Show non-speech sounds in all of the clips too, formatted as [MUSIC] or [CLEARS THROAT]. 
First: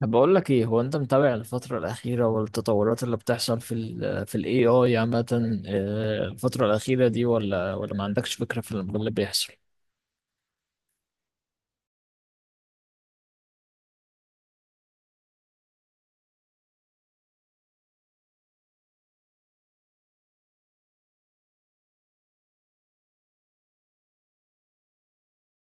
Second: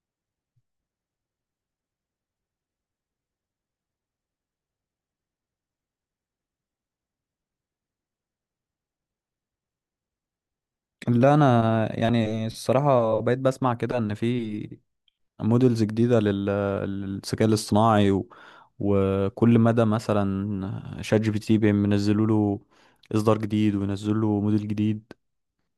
طب بقول لك ايه، هو انت متابع الفترة الأخيرة والتطورات اللي بتحصل في ال AI عامة؟ الفترة الأخيرة دي ولا ما عندكش فكرة في اللي بيحصل؟ لا، انا يعني الصراحه بقيت بسمع كده ان في موديلز جديده للذكاء الاصطناعي وكل مدى مثلا شات جي بي تي بينزلوا له اصدار جديد وينزلوا له موديل جديد.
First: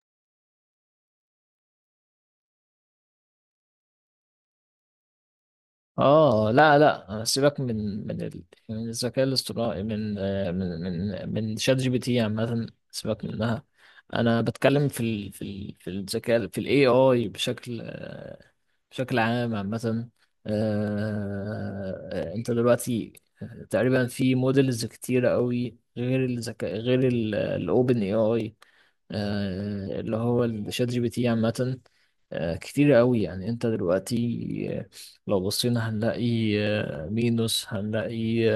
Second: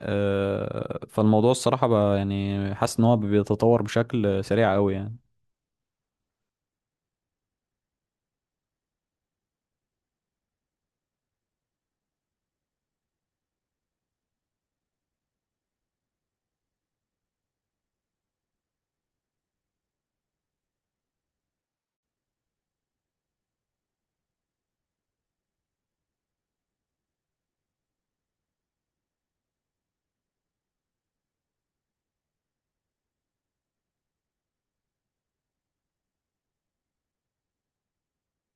فالموضوع الصراحه بقى يعني حاسس ان هو بيتطور بشكل سريع قوي يعني. اه، لا لا، سيبك من الذكاء الاصطناعي، من آه، من من من شات جي بي تي عامة، سيبك منها. انا بتكلم في ال في ال في الذكاء في الاي اي بشكل بشكل عام عامة. انت دلوقتي تقريبا في موديلز كتيرة قوي، غير الذكاء غير الاوبن اي اي اللي هو الشات جي بي تي عامة. كتيرة قوي، يعني انت دلوقتي آه، لو بصينا هنلاقي مينوس، هنلاقي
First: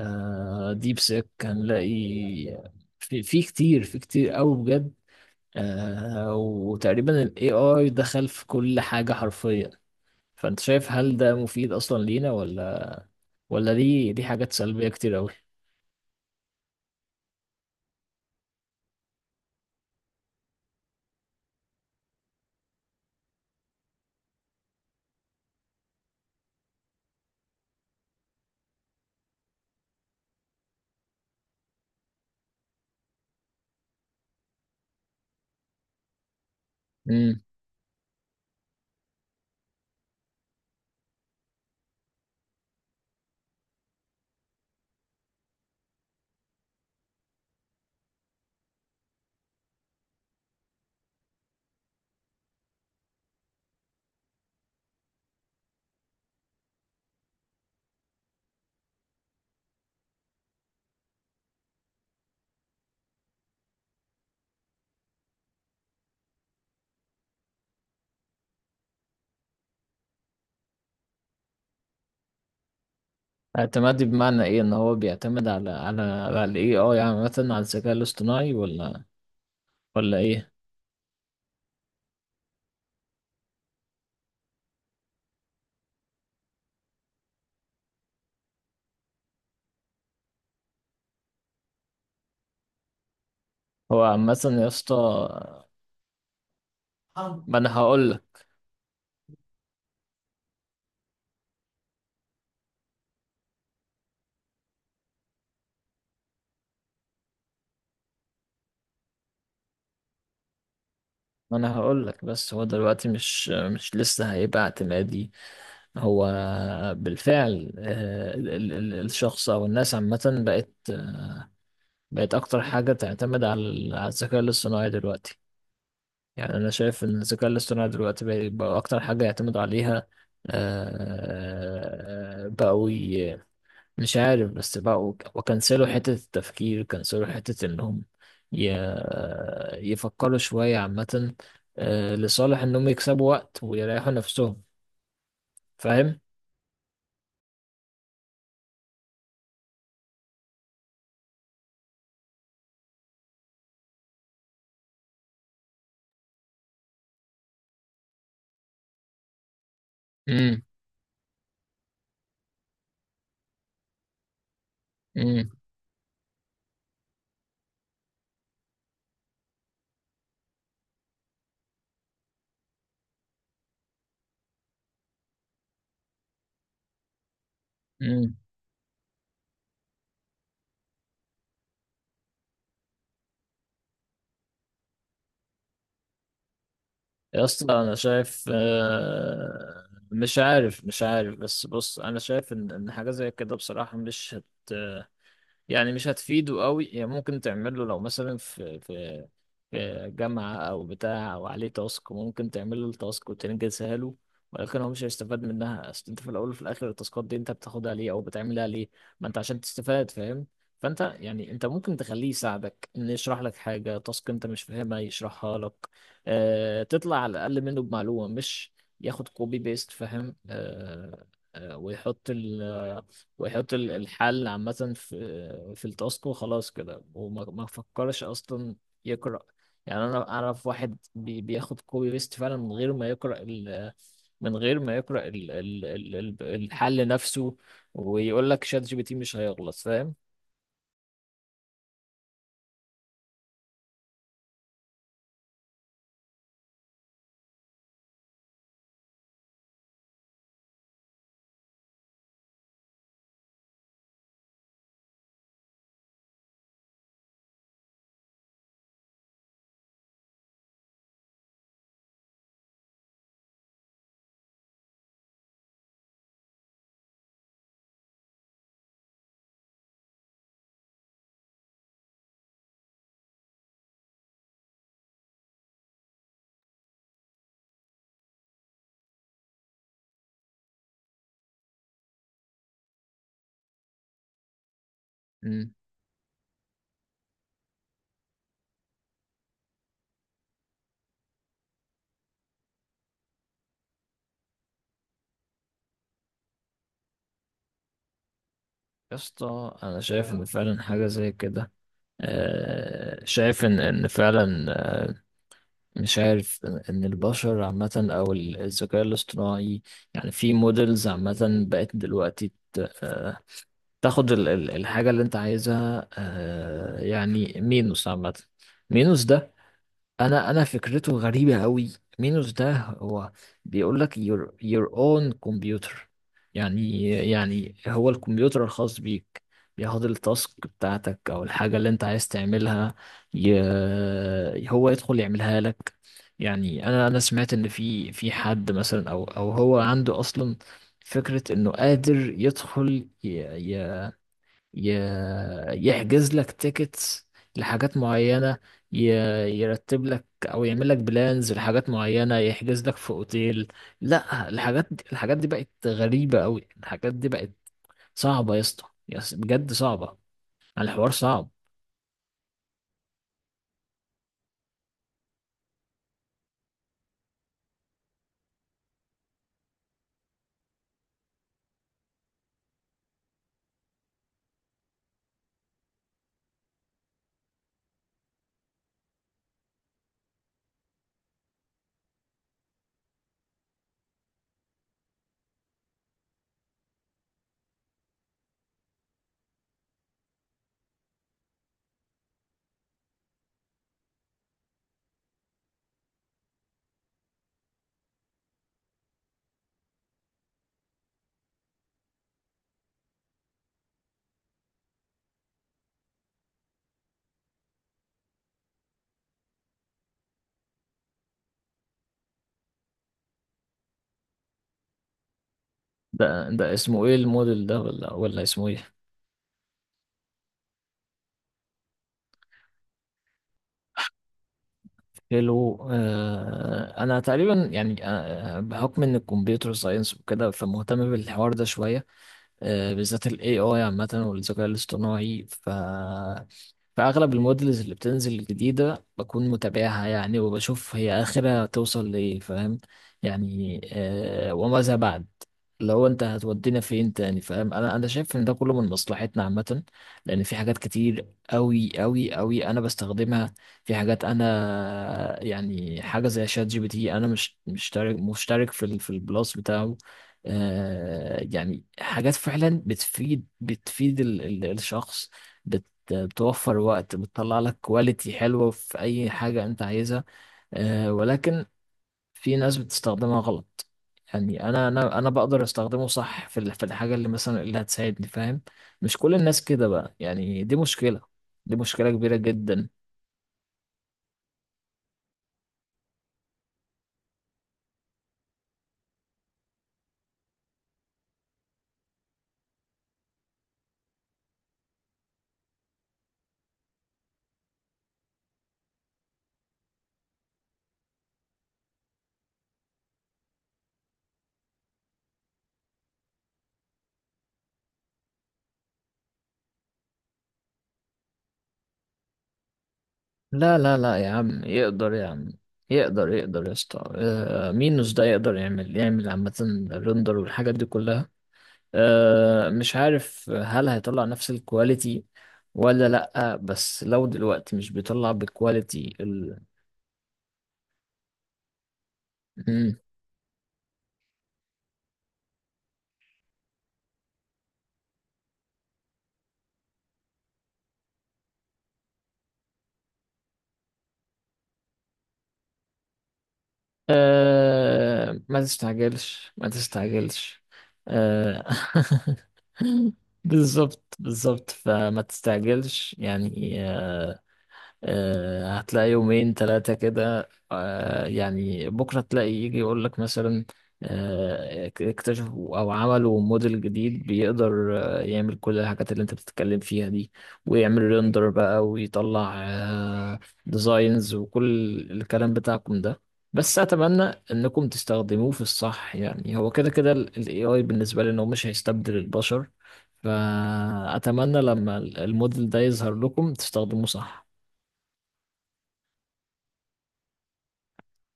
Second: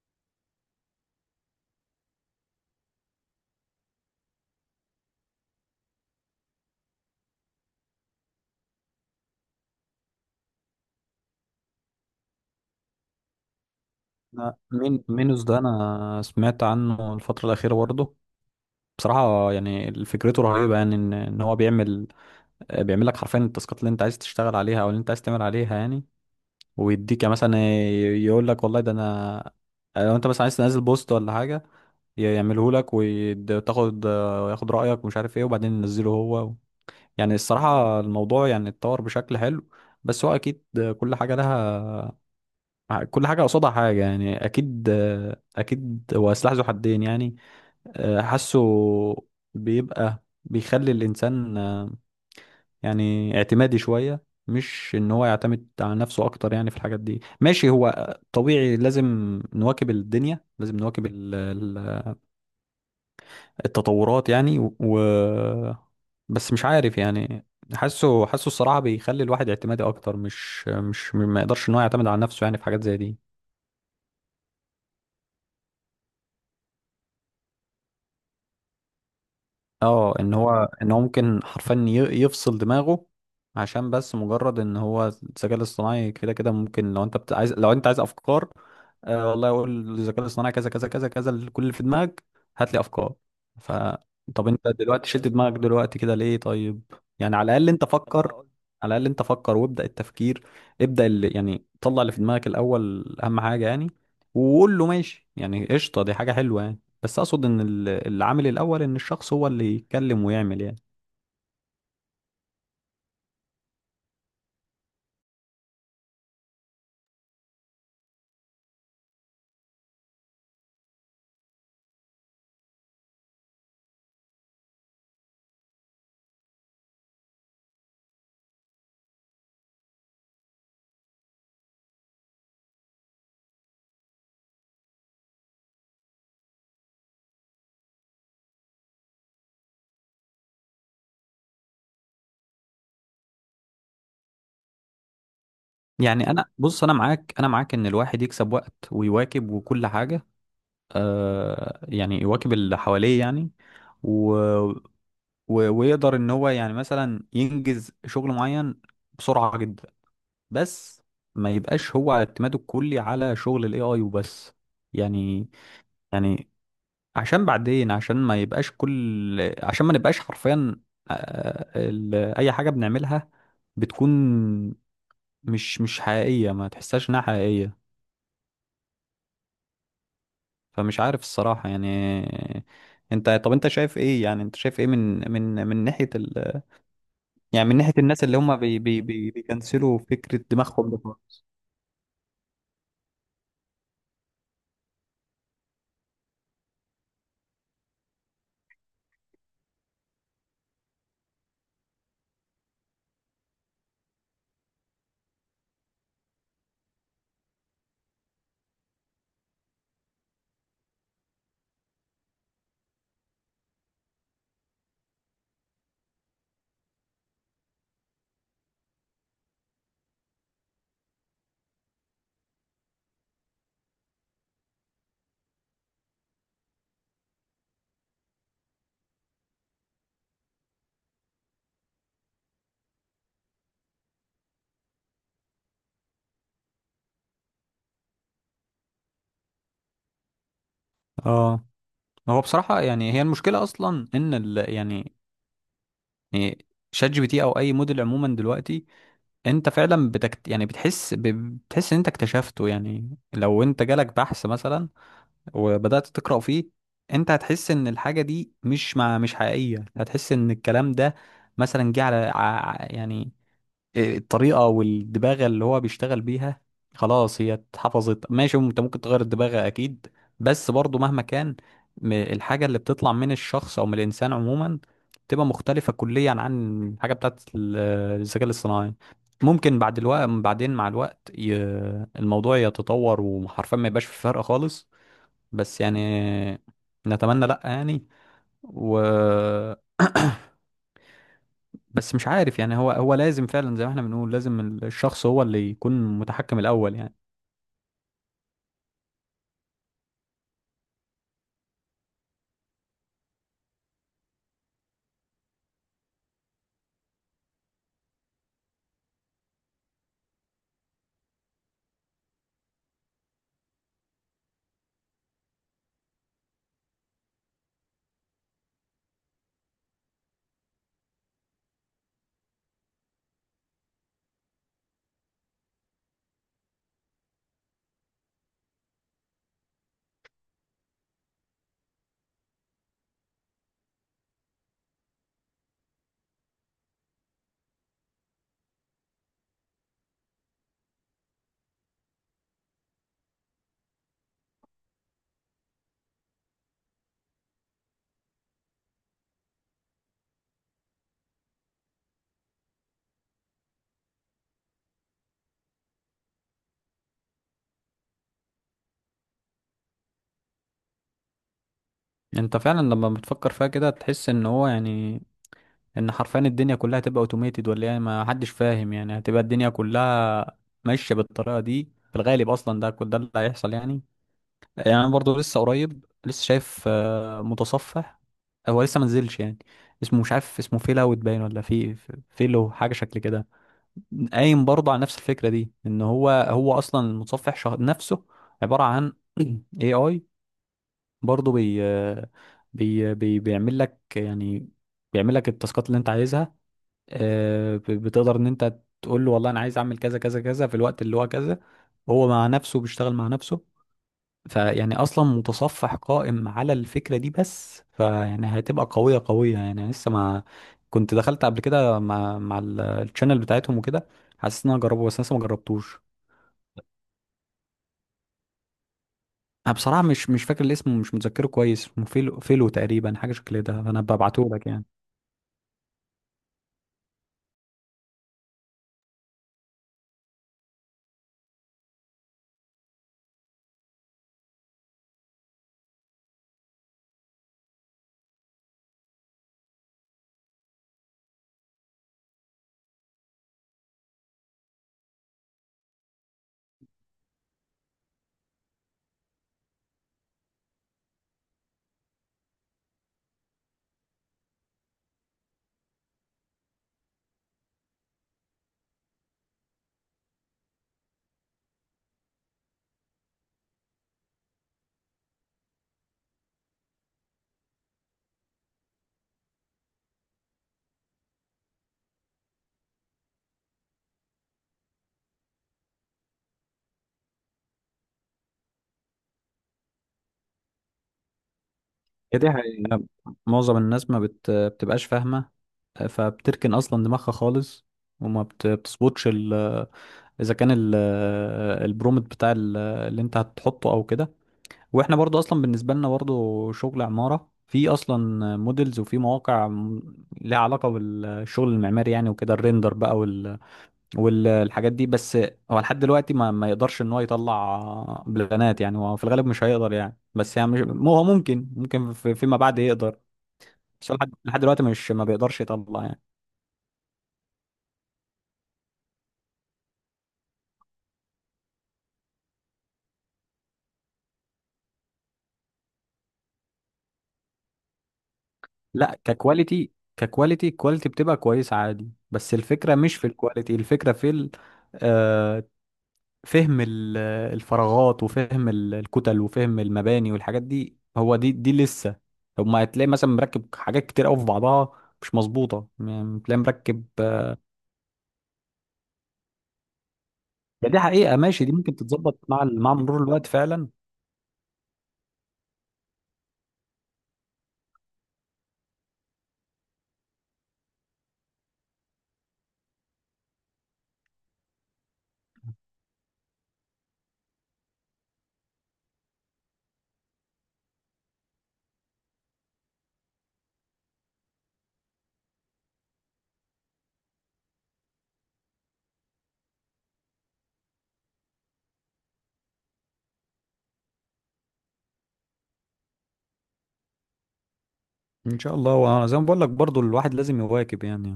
ديب سيك، هنلاقي آه، في كتير قوي بجد. وتقريبا الاي اي دخل في كل حاجة حرفيا. فانت شايف، هل ده مفيد اصلا لينا، ولا دي دي حاجات أنا سلبية كتير قوي؟ مينوس ده انا سمعت عنه الفتره الاخيره برضه. بصراحه يعني فكرته رهيبه يعني إن هو بيعمل لك حرفيا التاسكات اللي انت عايز تشتغل عليها او اللي انت عايز تعمل عليها يعني. ويديك مثلا، يقول لك والله ده انا، لو انت مثلا عايز تنزل بوست ولا حاجه يعمله لك، ياخد رايك ومش عارف ايه، وبعدين ينزله هو. يعني امم الصراحه الموضوع يعني اتطور بشكل حلو، بس هو اكيد، كل حاجه لها كل حاجه قصادها حاجه يعني، اكيد هو سلاح ذو حدين يعني. حاسه بيبقى بيخلي الانسان يعني اعتمادي شوية، مش ان هو يعتمد على نفسه اكتر يعني في الحاجات دي. ماشي، هو طبيعي، لازم نواكب الدنيا، لازم نواكب التطورات يعني، بس مش عارف يعني. حاسه الصراحة بيخلي الواحد اعتمادي اكتر، مش ما يقدرش ان هو يعتمد على نفسه يعني في حاجات زي دي. اعتمادي بمعنى ايه؟ ان هو بيعتمد على الاي اي عامة، على الذكاء الاصطناعي، ولا اه، ان هو ايه؟ ان هو ممكن حرفيا يفصل دماغه. عشان بس مجرد ان هو الذكاء الاصطناعي كده كده ممكن، لو انت عايز افكار، والله اقول للذكاء الاصطناعي كذا كذا كذا كذا كل اللي في دماغك، هات لي افكار. ف هو عامة طب يا انت اسطى، دلوقتي شلت دماغك دلوقتي كده ليه؟ طيب يعني، ما انا هقول لك على الاقل انت فكر وابدا التفكير. ابدا اللي يعني طلع اللي في دماغك الاول، اهم حاجه يعني. وقول له ماشي، يعني قشطه، دي حاجه حلوه يعني. بس اقصد ان العامل الاول ان الشخص هو اللي يتكلم ويعمل يعني. ما انا هقول لك. بس هو دلوقتي مش لسه هيبقى اعتمادي. هو بالفعل الشخص او الناس عامة بقت، بقت اكتر حاجة تعتمد على الذكاء الاصطناعي دلوقتي. يعني أنا شايف إن الذكاء الاصطناعي دلوقتي بقى أكتر حاجة يعتمد عليها. آه، بقوا ي- مش عارف، بس بقوا وكنسلوا حتة التفكير، كنسلوا حتة إنهم ي- يفكروا شوية عامة، لصالح إنهم يكسبوا وقت ويريحوا نفسهم. فاهم؟ يعني انا، بص، انا معاك ان الواحد يكسب وقت ويواكب وكل حاجة. آه يعني يواكب اللي حواليه يعني، و... ويقدر ان هو يعني مثلا ينجز شغل معين بسرعة جدا. امم بس ما يبقاش هو اعتماده الكلي على شغل الاي اي وبس يعني. امم يعني عشان بعدين، عشان ما نبقاش حرفيا، اي حاجه بنعملها بتكون مش حقيقيه، ما تحسهاش انها حقيقيه. امم فمش عارف الصراحه يعني. طب انت شايف ايه من ناحيه يا يعني، اسطى من ناحيه أنا الناس اللي شايف هم بي بي بي بيكنسلوا مش فكره دماغهم ده عارف، خالص؟ بس بص، أنا شايف إن حاجة زي كده بصراحة مش هت يعني مش هتفيده قوي. يعني ممكن تعمل له، لو مثلا في جامعة أو بتاع، أو عليه تاسك، ممكن تعمل له التاسك وتنجزها له، ولكن هو مش هيستفاد منها. أصل أنت في الأول وفي الآخر، التاسكات دي أنت بتاخدها ليه أو بتعملها ليه؟ ما أنت عشان تستفاد، فاهم؟ فأنت يعني أنت ممكن تخليه يساعدك، إنه يشرح لك حاجة، تاسك أنت مش فاهمها يشرحها لك، أه، تطلع على الأقل منه بمعلومة، مش ياخد كوبي بيست، فاهم؟ أه، آه، ويحط ال- ويحط الحل عامة في التاسك وخلاص كده، وما ما فكرش أصلا يقرأ. يعني أنا أعرف واحد بياخد كوبي بيست فعلا من غير ما يقرأ ال، من غير ما يقرأ ال الحل نفسه، ويقول لك شات جي بي تي مش هيغلط، فاهم؟ اه، هو بصراحه يعني، هي المشكله اصلا ان ال... يعني يعني شات جي بي تي او اي موديل عموما دلوقتي، انت فعلا بتكت... يعني بتحس ب... بتحس ان انت اكتشفته. يعني لو انت جالك بحث مثلا وبدأت تقرأ فيه، انت هتحس ان الحاجة دي مش حقيقية. هتحس ان الكلام ده مثلا جه على ع... ع- يعني الطريقة والدباغة اللي هو بيشتغل بيها. خلاص، هي اتحفظت، ماشي، انت ممكن تغير الدباغة اكيد. بس برضو مهما كان، الحاجة اللي بتطلع من الشخص او من الانسان عموما بتبقى مختلفة كليا عن الحاجة بتاعت الذكاء الاصطناعي. ممكن بعد الوقت بعدين مع الوقت الموضوع يتطور وحرفيا ما يبقاش في فرق خالص. مم. بس يعني، نتمنى لا يعني، و، بس مش عارف يعني. هو لازم فعلا زي ما احنا بنقول، لازم الشخص هو اللي يكون متحكم الاول يعني. يا اسطى أنا شايف إن فعلا حاجة زي كده، شايف إن فعلا مش عارف، ان البشر عامة او الذكاء الاصطناعي، يعني في مودلز عامة بقت دلوقتي، تاخد الحاجة اللي انت عايزها. يعني مينوس عامة، مينوس ده انا فكرته غريبه قوي. مينوس ده هو بيقول لك your own computer، يعني هو الكمبيوتر الخاص بيك، بياخد التاسك بتاعتك او الحاجه اللي انت عايز تعملها، هو يدخل يعملها لك. يعني انا سمعت ان في حد مثلا، او هو عنده اصلا فكره انه قادر يدخل ي... يحجز لك تيكتس لحاجات معينة، ي- يرتب لك او يعمل لك بلانز لحاجات معينة، يحجز لك في اوتيل. لا، الحاجات دي، الحاجات دي بقت غريبة قوي، الحاجات دي بقت صعبة يا اسطى، بجد صعبة، يعني الحوار صعب. انت فعلا لما بتفكر فيها كده تحس ان هو يعني ان حرفيا الدنيا كلها هتبقى اوتوميتد، ولا يعني ما حدش فاهم يعني. هتبقى الدنيا كلها ماشيه بالطريقه دي في الغالب، اصلا ده كل ده اللي هيحصل يعني. يعني انا برضه لسه قريب لسه شايف متصفح، هو لسه ما نزلش يعني. اسمه مش عارف، اسمه فيل اوت باين، ولا فيلو، حاجه شكل كده. قايم برضه على نفس الفكرة دي، ان هو، هو اصلا المتصفح شهر نفسه عبارة عن [CLEARS THROAT] اي اي. برضه بي بي بي بيعمل لك يعني، بيعمل لك التاسكات اللي انت عايزها. بتقدر ان انت تقول له والله انا عايز اعمل كذا كذا كذا في الوقت اللي هو كذا، هو مع نفسه بيشتغل مع نفسه. فيعني اصلا متصفح قائم على الفكره دي، بس فيعني هتبقى قويه قويه يعني. لسه ما، كنت دخلت قبل كده مع الشانل بتاعتهم وكده، حاسس ان انا اجربه بس لسه ما جربتوش. ده اسمه ايه الموديل ده؟ ولا اسمه ايه؟ انا بصراحه مش فاكر الاسم ومش متذكره كويس. اسمه فيلو تقريبا حاجه شكل ده، فانا ببعته لك يعني. هيلو، آه، انا تقريبا يعني، آه، بحكم ان الكمبيوتر ساينس وكده، فمهتم بالحوار ده شوية، بالذات ال AI عامة والذكاء الاصطناعي، فأغلب المودلز اللي بتنزل الجديدة بكون متابعها، يعني وبشوف هي آخرها توصل لإيه، فاهم؟ يعني آه، وماذا بعد؟ لو أنت هتودينا فين تاني، فاهم؟ أنا شايف إن ده كله من مصلحتنا عامة، لأن في حاجات كتير أوي أوي أوي أنا بستخدمها، في حاجات أنا يعني، حاجة زي شات جي بي تي، أنا مش مشترك في البلاس بتاعه. آه، يعني حاجات فعلا بتفيد، بتفيد الشخص، بتوفر وقت، بتطلع لك كواليتي حلوة في أي حاجة أنت عايزها. ولكن في ناس بتستخدمها غلط. يعني أنا أنا بقدر أستخدمه صح في الحاجة اللي مثلا اللي هتساعدني، فاهم؟ مش كل الناس كده بقى، يعني دي مشكلة، دي مشكلة كبيرة هي دي جدا. حقيقة. معظم الناس ما بتبقاش فاهمه، فبتركن اصلا دماغها خالص، وما بتظبطش ال... اذا كان ال... البرومت بتاع اللي انت هتحطه او كده. واحنا برضو اصلا بالنسبه لنا، برضو شغل عماره، في اصلا موديلز وفي مواقع لها علاقه بالشغل المعماري يعني وكده، الريندر بقى والحاجات دي. بس هو لحد دلوقتي ما يقدرش ان هو يطلع بلانات يعني، هو في الغالب مش هيقدر يعني، بس يعني مش... مو هو ممكن فيما بعد يقدر. لا لا بس لا هو يا لحد عم، دلوقتي مش يقدر ما يا عم، بيقدرش يطلع يعني. يقدر يا اسطى. مين مش ده يقدر يعمل، عامة الرندر والحاجات دي كلها. مش عارف هل هيطلع نفس الكواليتي ولا لأ، بس لو دلوقتي مش بيطلع بالكواليتي لا، ال... ككواليتي الكواليتي بتبقى كويسه عادي، بس الفكره مم. مش في الكواليتي، الفكره في ال... آه، فهم الفراغات وفهم الكتل وفهم المباني والحاجات دي، هو دي دي لسه. طب، ما هتلاقي مثلا مركب حاجات كتير قوي في بعضها مش مظبوطه يعني، تلاقي مركب. ما تستعجلش، ما تستعجلش. ده دي حقيقه، آه، ماشي، دي ممكن تتظبط مع [LAUGHS] مرور الوقت فعلا. بالظبط بالظبط، فما تستعجلش يعني. هتلاقي يومين ثلاثة كده، يعني بكرة تلاقي يجي يقول لك مثلا، اكتشفوا أو عملوا موديل جديد بيقدر يعمل كل الحاجات اللي أنت بتتكلم فيها دي، ويعمل ريندر بقى، ويطلع ديزاينز وكل الكلام بتاعكم ده. بس أتمنى إنكم تستخدموه في الصح. يعني هو كده كده ال AI بالنسبة لي إنه مش هيستبدل البشر، فأتمنى لما الموديل ده يظهر لكم تستخدموه صح. ان شاء الله، وانا زي ما بقول لك برضو، الواحد لازم يواكب يعني،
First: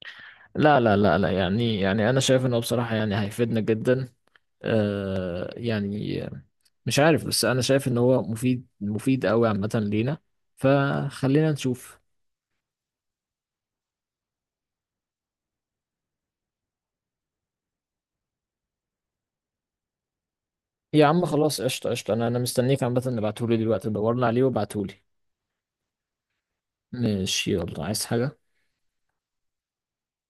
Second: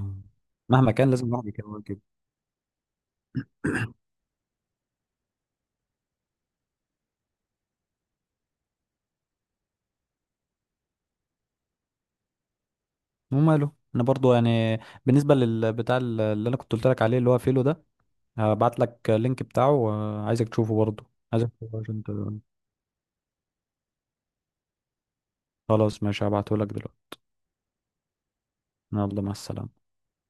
لا مهما لا كان لا لازم لا، الواحد يعني يواكب. انا شايف انه بصراحة يعني هيفيدنا جدا. آه يعني، مش عارف، بس انا شايف ان هو مفيد، مفيد قوي عامة لينا، فخلينا نشوف. وماله، انا برضو يعني بالنسبه للبتاع اللي انا كنت قلت لك عليه، اللي هو فيلو ده، هبعت لك اللينك بتاعه. عايزك تشوفه برضو، يا عم عايزك خلاص، تشوفه قشطة عشان قشطة، انا ت- مستنيك عامة، اللي بعتهولي دلوقتي دورنا عليه وبعتهولي. خلاص، ماشي، هبعته لك دلوقتي. ماشي، يلا، عايز حاجة؟ يلا، مع السلامة.